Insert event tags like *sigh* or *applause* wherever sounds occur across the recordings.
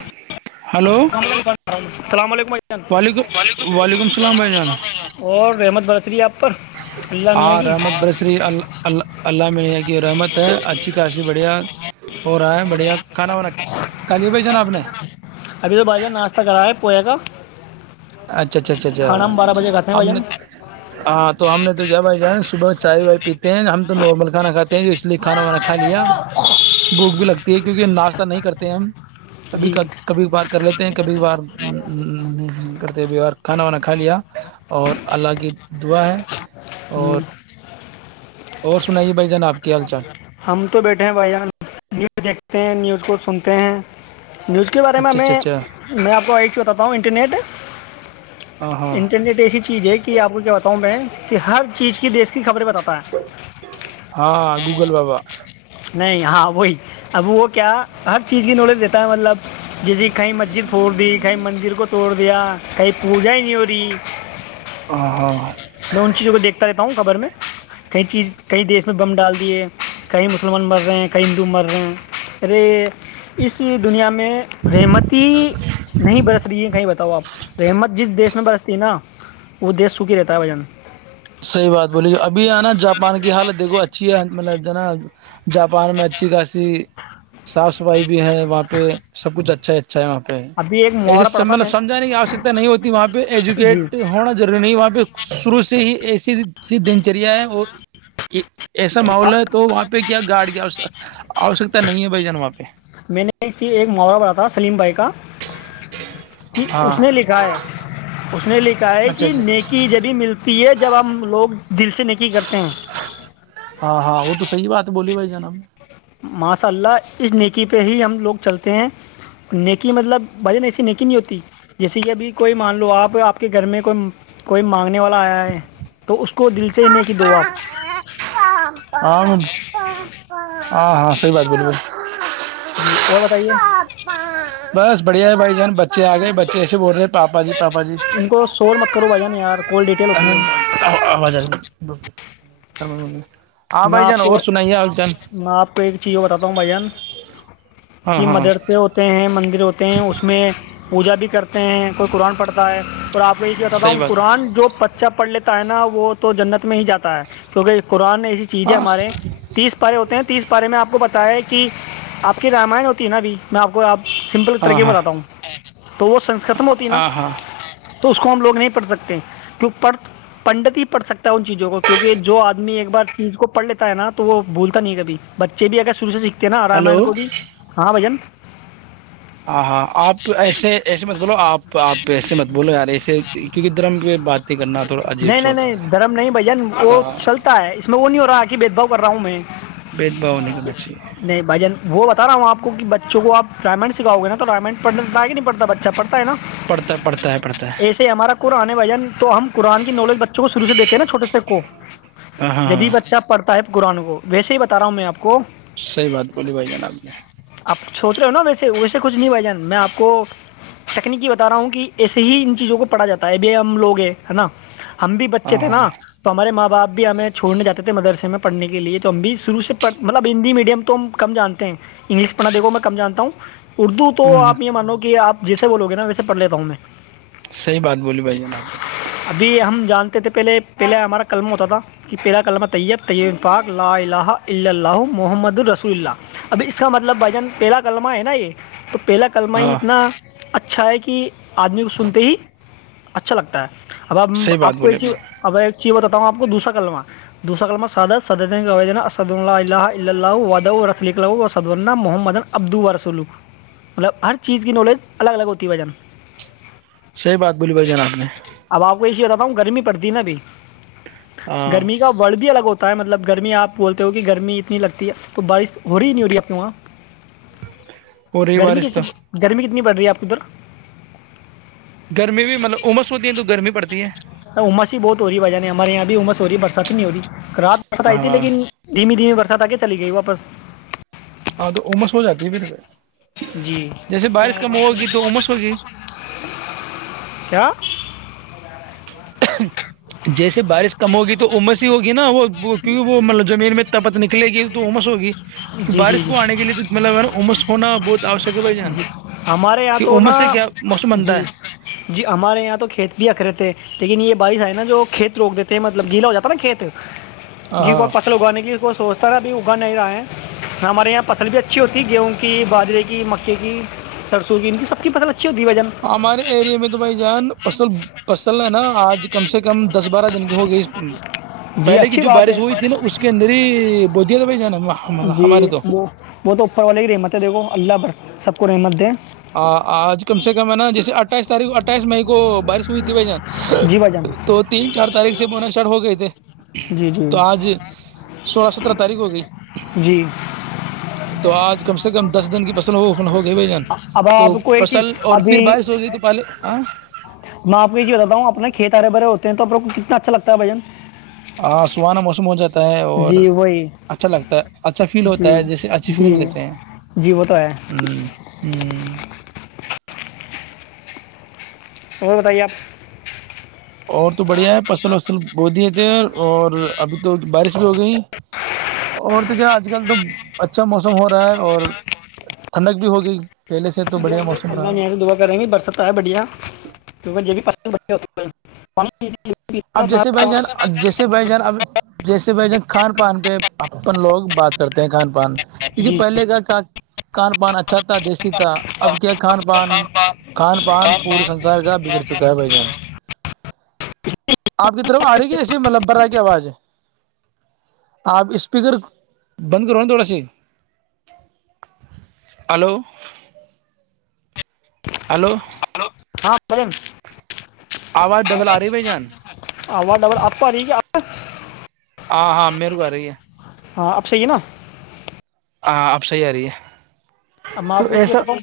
ہ السلام علیکم بھائی جان وعلیکم وعلیکم السلام بھائی جانا اور رحمت برس رہی ہے آپ پر اللہ میاں ہاں کی رحمت برسری اللہ میاں کی رحمت ہے اچھی خاصی بڑھیا ہو رہا ہے بڑھیا کھانا وانا کالے بھائی جانا آپ نے ابھی تو بھائی جان ناشتہ کرا ہے پویا کا اچھا اچھا اچھا کھانا ہم بارہ بجے کھاتے ہیں اچھا بھائی نے جان ہاں تو ہم نے تو کیا بھائی جان صبح چائے وائے پیتے ہیں ہم تو نارمل کھانا کھاتے ہیں اس لیے کھانا وانا کھا لیا بھوک بھی لگتی ہے کیونکہ ہم ناشتہ نہیں کرتے ہیں ہم کبھی جی کبھی بار کر لیتے ہیں کبھی بار بیوار کھانا وانا کھا لیا اور اللہ کی دعا ہے جی اور اور سنائیے بھائی جان آپ کی حال چال ہم تو بیٹھے ہیں بھائی جان نیوز دیکھتے ہیں نیوز اس کو سنتے ہیں نیوز کے بارے میں اچھا میں اچھا اچھا میں آپ کو ایک چیز بتاتا ہوں انٹرنیٹ ہاں ہاں انٹرنیٹ ایسی چیز ہے کہ آپ کو کیا بتاؤں میں کہ ہر چیز کی دیش کی خبریں بتاتا ہے ہاں بالکل بابا نہیں ہاں وہی اب وہ کیا ہر چیز کی نالج دیتا ہے مطلب جس کی کہیں مسجد پھوڑ دی کہیں مندر کو توڑ دی دیا کہیں پوجا ہی نہیں ہو رہی ہاں ہاں میں ان چیزوں کو دیکھتا رہتا ہوں خبر میں کئی چیز کئی دیش میں بم ڈال دیے کہئی مسلم مسلمان مر رہے ہیں کئی ہندو مر رہے ہیں اے اس دنیا میں رحمتی ہی نہیں برس رہی ہے کہیں بتاؤ آپ رحمت جس دیش میں برس رہ ت نا وہ دیش سوکھی رہتا ہے وجن صحیح بات بولی ابھی یہ نا جاپان کی حالت دیکھو اچھی ہے مطلب جنا جاپان میں اچھی خاصی صاف صفائی بھی ہے وہاں پہ سب کچھ اچا چ *unintelligible* اھ ہے وہاں پہ ابھی ایک محاورہ ایسے پڑھا تھا مطلب میں سمجھانے کی آوشکتا نہیں ہوتی وہاں پہ جی ایجوکیٹ ہونا ضروری نہیں وہاں پہ شروع سے ہی ایسی سی دن چریا ہے اور یہ ایسا ماول ہے تو وہاں پہ کیا گارڑڈ کی آوشکتا نہیں ہے بھائی جناب م آ پہ *unintelligible* میں نے ایک چی ایک محاورہ بڑ تھا سلیم بھائی کا کہ ہاں اس نے لکھا ہے اس نے لکھا ہے اچھا کہ اچھا نیکی جبھی ملتی ہے جب ہم لوگ دل سے نیکی کرتے ہیں ہاں ہاں وہ تو سحی بات ہے بولی بھائی جنم *unintelligible* ماشاء اللہ اس نیکی پہ ہی ہم لوگ چلتے ہیں نیکی مطلب بجن ایسی نیکی نہیں ہوتی جیسے کہ ابھی کوئی مان لو آپ آپ کے گھر میں کوئی کوئی مانگنے والا آیا ہے تو اس کو دل چین کی دوب *unintelligible* ہاں ہاں ہاں صحیح بات بول ب جی اور بتائیے بس بڑھیا ہے بھائی جان بچے آ گئے بچے ایسے بول رہ تھ پپا جی پا ان کو شور مت کرو بھائی جان یار کال ڈیٹیل ہوتی ہے آواز آ *unintelligible* س مے *unintelligible* میں آپ کو میں آپ کو ایک چیز یہ بتاتا ہوں بھائی جان ہاں کہ ہاں مدرسے ہوتے ہیں مندر ہوتے ہیں اس میں پوجا بھی کرتے ہیں کوئی قرآن پڑھتا *unintelligible* ہے اور آپ نے یہ کیا بتااتا صحیح ہوں بات ہے قرن جو بچہ پڑھ لیتے ہے نا وہ تو جنت میں ہی جاتا ہے کیونکہ قرآن ایک چیزیں ہاں ہمارے تیس پارے ہوتے ہیں تیس پارے میں آپ کو بتا ہے کہ آپ کی رامائن ہوتی ہے نا ابھی میں آپ کو آپ سمپل طرح ہاں کی ہاں بتاتا ہوں تو وہ سنس ختم ہوتی نا ہاں ہاں تو اس کو ہم لوگ نہیں پڑھ سکتے کیوں پڑھ پنڈت ہی پڑھ سکتا ہے ان چیزوں کو کیونکہ جو آدمی ایک بار ز کو پھ لیتا ہے نا تو وہ بولتا نہیں ہے کب بچے بھی اگرروع سے سھ کہ نا رامائن ہلو کو بھی ہاں بھجن ہاں ہاں آپ ایسے ایسے مت بولو آپ آپ ایسے مت بولو یار ایسے کیونکہ ادھر میں کی باتیں کرنا تھوڑا عجیب نہیں سا نہیں ہوتا نہیں ہے دھرم نہیں بھائی جان وہ چلتا ہے اس میں وہ ہو رہا کہ بھید بھؤ کر رہا ہوں میں بھید بھاؤ نہیں کرنا چاہیے نہیں بھجن وہ بتا ا ہ آپ کو کہ بچوں کو آپ ڈائمنڈ سکھاؤ گے نا تو ڈائمنڈ پڑنے نہیں پڑتا بچہ پڑتا ہے نا پڑھتا پڑھتا ہے پڑھتا ہے ایسے ہمارا قرآن نے بجن تو ہم قرآن کی نولج بچوں کو شروع سے دیتے ہیں نا چھوٹے سے کو ہاں ہاں جبھی ہاں بچہ پڑھتا ہے قران کو ویے ہی بتا رہا ہوں میں آپ کو سی بات بولی بھائی جناب نے چھوٹ رہے ہو نا ویسے ویسے کچھ نہیں بھائی جان میں آپ کو تکنیکی بتا رہا ہوں کہ ایسے ہی ان چیزوں کو پڑھا جاتا ہے بے ہم لوگ ہیں ہے نا ہم بھی بچے ہاں تھے ہاں نا تو ہمارے ماں باپ *inaudible* چھوڑنے جاتے تھے مدرسے میں پڑھنے کے لیے تو ہم بھی شروع سے مطلب ہندی میڈیم تو ہم کم جانتے ہیں انگلش پڑھنا دیکھو میں کم جانتا ہوں اردو تو ہ آپ یہ مانو کہ آپ جسے بولو گے نا ویسے پھ لیتا ہوں میں صحیح بات بولی بھائی جان آپ نے ابھی ہم جانتے تھے پہلے پہلے ہمارا قلم ہوتا تھا تیرا کلمہ طیب ت پاک لا الہ الا اللہ محمد رسول اللہ اب اس کا مطلب بھائی جان پہلا کلمہ ہے نا یہ پہلا کلمہ ہی ہاں اتنا اچھا ہے کہ آدمی کو سنتے ہی اچھا لگتا ہے اب صحیح بات آپ کو بولی ایک نے چیز اب ایک چیز بتا تو اپ نے دوسرا سلمان دوسرا کلمہ سادہ سد محمد عبد رسول ہر چیز کی نلد الگ الگ ہوتی ہے بھائی جان صحیح بات بولی بھائی جناب نے آپ کو یہ چیز بتاتا گرمی پڑتی ہے نا ابھی ہاں گرمی کا وڑ بھی الگ ہوتا ہے مطلب گرمی آپ بولتے ہو کہ گرمی اتنی لگتی ہے تو بارش ہو رہی نہیں ہو رہی ہے آپ کے وہاں ہو رہی گرمی کی بارش تو گرمی کتنی پڑ رہی ہے آپ کی ادھر گرمی بھی مطلب عمس ہوتی ہے تو گرمی پڑتی ہے امت ہی بہت ہو رہی ہے بھائی جان ہمارے یہاں بھی عمر ہو رہی ہے برسات نہیں ہو رہی رات برس آئی تھی ہاں لیکن دھیمی دھیمی برس س آ کے چلی گئی واپس ہاں تو عمس ہو جاتی ہے پھر جی جیسے بارش کم ہوگی تو امس ہوگی کیا جیسے بارش کم ہوگی تو عمس ہی ہوگی نا وہ کیونکہ وہ مطلب زمین میں تپت نکلے گی تو امس ہوگی جی جی بارش جی کو آنے کے لیے تو مطلب نا امس ہونا بہت آوشک ہے بھائی ج جی ہمارے یہاں کہ تو نا امس سے کیا موسم بنتا جی ہے جی ہمارے یہاں تو کھیت بھی اکھ رہے تھے لیکن یہ بارش ہے نا جو کھیت روک دیتے ہیں مطلب گیلا ہواتا نا کھیت جی کو ہاں پتر اگانے کی کو سوچتا رہا ابھی اگا نہیں رہا ہے ہمارے یہاں فصل بھی اچھی ہوتی ہے گیہوں کی باجرے کی مکے کی سرسوں کی ان کی سب کی فصل ا ہمارے ایریے میں تو بھائی جان فصل فصل ہے نا آج کم سے کم دس بارہ دن کی ہوگئی جی پہلے کی اچھی جو بارش ہوئی تھی نا اس کے اندر ہی بو دیا تھا بھائی جان جی ہمارے تو وہ وہ تو اوپر والے ہی رحمت ہے دیکھو اللہ اور سب کو نعمت دیں آج کم سے کم ہے نا جیسے اٹ اٹھائیس تاریخ اٹھائی م کو بارش ہوئی تھی بھ جان جی بھائی جان تو تین چار تاریخ سے بنا اسٹارٹ ہو گئے تھے جی جی تو آج سولہ سترہ تاریخ ہو گئی جی تو آج کم سے کم دس دن کی پسند ہو ہوگئے بھ جان اب آپ تو کوئی فصل چیز اور ابھی پھر بارش ہو گئی تو پہلے میں آپ کو یہ چیز بتتا ہوں اپنا کھیت بھرے ہوتے ہیں توو کو کتنا اچھا لگتا ہے بھن ہاں سوان موسم ہو جات اور جی وہی اچھا لگتا اچھا فیل ہوتا جی ہے جیسے اچھی جی فیلنگ لیتے ہیں جی وہ تو ہے ہ ہ اور بتائیے آپ اور تو بڑھیا ہے فصل وصل ب دیے تھے اور اور ابھی تو بارش بھی ہو گئی اور د کیا آج کل تو اچھا موسم ہو رہا ہے اور ٹھنڈک بھی ہو گئی پہلے سے تو بڑھیا موسم رہا دا کر رہیں برس پ آ ہے بڑیا کیکہ ج بھی پڑ *unintelligible* اب جیسے بھائی جان جیسے بھائی جان اب جیسے بھائی جان کھان پان پہ اپن لوگ بات کرتے ہیں کہان پ کیکہ جی پہلے کا کھان پان اچھا تھا دیسی تھا اب کیا کھان پان کھان پان پورے سنسار کا بگڑ چکا ہے بھائی جان آپ کی طرف آ رہی ہے ایسیے ملببر ہے کی آواز ہے آپ اسپیکر بند کرو ن تھوڑا سی ہلو ہلو ہاں بن آواز ڈبل آ رہی ہے بھائی جان آوا ڈبل آپ ہاری کیا *inaudible* ہاں ہاں میرو آ رہی ہے ہاں آپ صی ہے نا ہاں آب صحیح آ رہی ہے ب میں تو آپ کو یہ چیز ایسا بت ہوں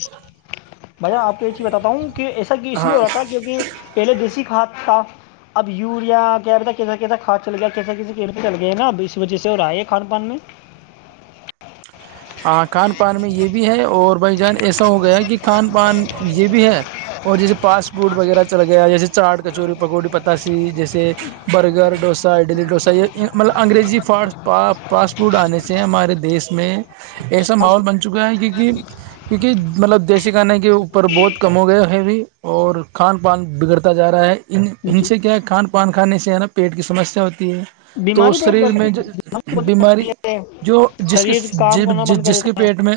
بھ آپ کو یہ چیز بتاتا ہوں کہ ایسا اس لیے ہاں ہو رہا تھا کیہ پہلے دیسی کا *inaudible* کاد تھا اب یوریا کہ رہتا کیسا کیسا کھاد چل گیا کیسا کیسے کیت چل گیا ہے نا اب اس وجہ سے اور رہئے ہے کھان پان میں ہ کھان پان میں یہ بھی ہے اور بھائی جان ایسا ہو گیا کہ کھان پان یہ بھی ہے اور جیسے فاسٹ فوڈ وغیرہ چل گیا جیسے چاٹ کچوری پکوڑی پتاسی جیسے برگر ڈوسا اڈلی ڈوسا یہ مطلب انگریزی فاسٹا فاسٹ فوڈ آنے سے ہمارے دیس میں *unintelligible* ایسا ماحول بن چکا ہے کیونکہ کیونکہ مطلب دیسی کھانے کے اوپر بہت کم ہو گیا ہے بھی اور کھان پان بگڑتا جا رہا ہے ان ان جی سے کیا ہے کھان پان کھانے سے ہے نا پیٹ کی سمسیا ہوتی ہے تو بیماری بہت شریر بڑھتی میں بیماری بہت بیماری بڑھتی ہے جو جس کے شریر کام کرنا ج بند کر جس کے پیٹ میں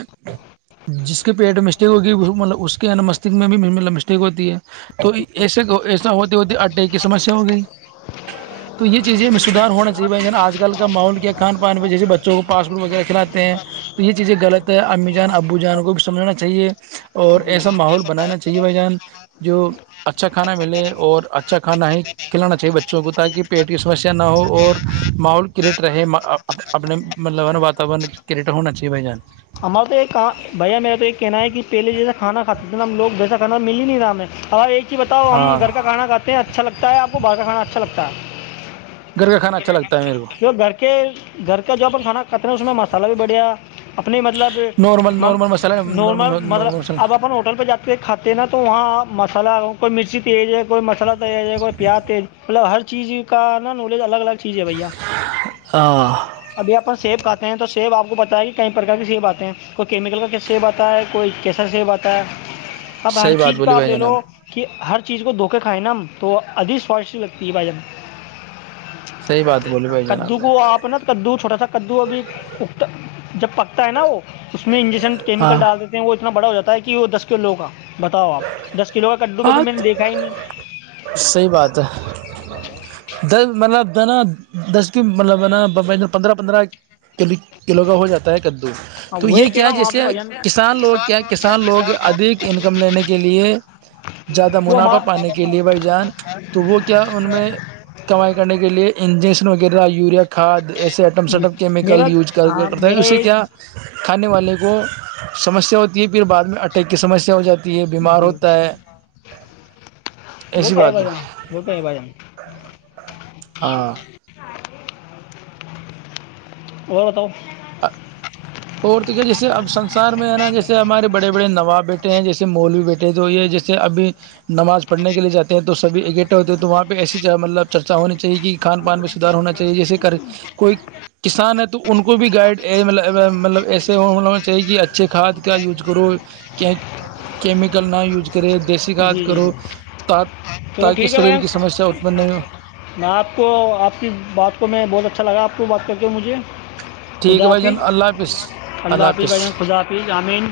جس کے پیٹ میں مسٹیک ہوگی مطلب اس کے ن مستک میں بھیب مسٹیک ہوتی ہے توے دیتا ہے ایا ہوتے ہوتی اٹ کی سمسیا ہو گئی تو یہ چیزیں میں سھار ہونا چاہیے آج کل کا ماول کیا کھان پان پہ جیسے بچوں کو پاسٹ فوڈ وغیرہ کھلاتے تو یہ چیزیں غلط ہے امی جان ابو جان کو بھی سمجھا چاہیے اور ایسا ماحول بنانا چاہیے جی بھائی جان جو اچھا کھانا ملے اور اچھا کھانا ہی کھلانا چاہیے بچوں کو تاکہ پیٹ کی سمسیا نہ ہو اور ماحول کریٹ رہے اپنے مطلب ہے نا وااتاورن کریٹ ہونا چاہیے بائی جان ہمارا تو یہ کہاں بھیا میرا تو یہ کہنا ہے کہ پہلے جیسا کھا کھاتے تھے نا ہم لوگ جیسا کھا مل ہی نہیں تھا ہم ہم ایک ج بتاؤ ہم ہاں گ کاھاناھے ہیں اچھا لگتا ہےپ کو باہر کاھانا اچھا لگتا کتا *unintelligible* گھر کا کانا اچھا لگتا ہے میرے کو کی گھر کے گھر کا جو اپ کھانا کھاتے نا اس میں مسالہ بھی بڑھیا اپنی مطلب نارمل نارمل مسالہ نارمل مطلب نارمل اب مسالہ اپ ہوٹل پہ جاتے کھاتے ہیں نا تو وہاں مسالہ *unintelligible* کوئی مرچی تیج ہے کوئی مساللہ تویز ہے جائے کوئی پیاز تی مطلب ہر چیز کا نا نالج الگ الگ چیز ہے بھیا ہاں ابھی اپن سیب کا تے ہیں تو سیب آپ کو پت ہے کہ کئی پرکار کے سیب آتے ہیں کوئی کیمیکل کا سیب آتا ہے کوئی کیسا سیب آتا ہے اب ہر صحیح بات چیز بولی کا آپ بھائی لے لو جناب کہ ہر اس چیز کو دھوکے کھائیں نا ہم تو ادھی سوادشٹی لگتی ہے بھائی ہمب صحیح بات بول کدو کو آپ نا کدو چھوٹا سا کدو ابھی اکتا جب پکتا ہے نا وہ اس میں انجیکشن کیمیکل ہاں ڈال دیتے ہیں وہ اتناڑا ہو جاتا ہے کہ وہ دس کلوگ کا بتاؤ آپ دس کلو کا کدو آ کبھی میں نے دیکھا ہی نہیں صحی بات ہے د مطلب نا دس کی مطلب ہے نا پندرہ پندرہ ک کلو کا ہو جاتا ہے ہ ہاں تو وہی یہ کہہ کیا رہا ہوں آپ جیسے سے بھائی جان کسان لوگ کیا کسان لوگ ادھ انکم لینے کے ہے زیادہ وہ منافع پانے کے لئے بھائی جان ہمارا تو وہ کیا ان میں کمائی کرنے کے لئے انجن جسن وغیرہ یوریا کھاد ایسے ایٹم جی سٹم میرا کیمیکل یوز ہاں کرتا ہے میرا اسے ایک کیا کھانے والے کو سمسیا ہوتی ہے پھر بعد میں اٹیک کی سمسیا ہو جاتی ہے بیمار جی ہوتا ہے وہ ایسی تو ہے بات ہو بجان وہ تو ہے ب جان ہاں اور بتاؤ اورت کیا جیسے اب سسار میں ہے نا جیسے ہمارے بڑے بڑے نواب بیٹے ہیں جیسے مولوی بیٹے تو یہ جیسے ابھی نماز پڑھنے کے لیے جاتے ہیں تو سبھی اکٹے ہوتے ہیں تو وہاں پہ ایسی مطلب چرچا ہونے چاہے کہ کھان پان میں سدھار ہونا چاہیے جیسے کوئی کسان ہے تو ان کو بھی گائیڈ مطلب ایسے ہو ہم لوگنا چاہیے کہ اچھے کھاد کا یوز کرو کہ کیمیکل نہ یوز کرے دیسی کھاد جی جی کرو جی تا چلو تاکہ ٹھیک ہے شریر بھائیان کی سمسیا اتپن نہیں ہو میں آپ کو آپ کی بات کو میں بہت اچھا لگا آپ تو بات کر کے مجھے ٹھیک ہے خدا بھائی جان پی اللہ حافظ اللہ ح پی ب حافظ خدافی جامین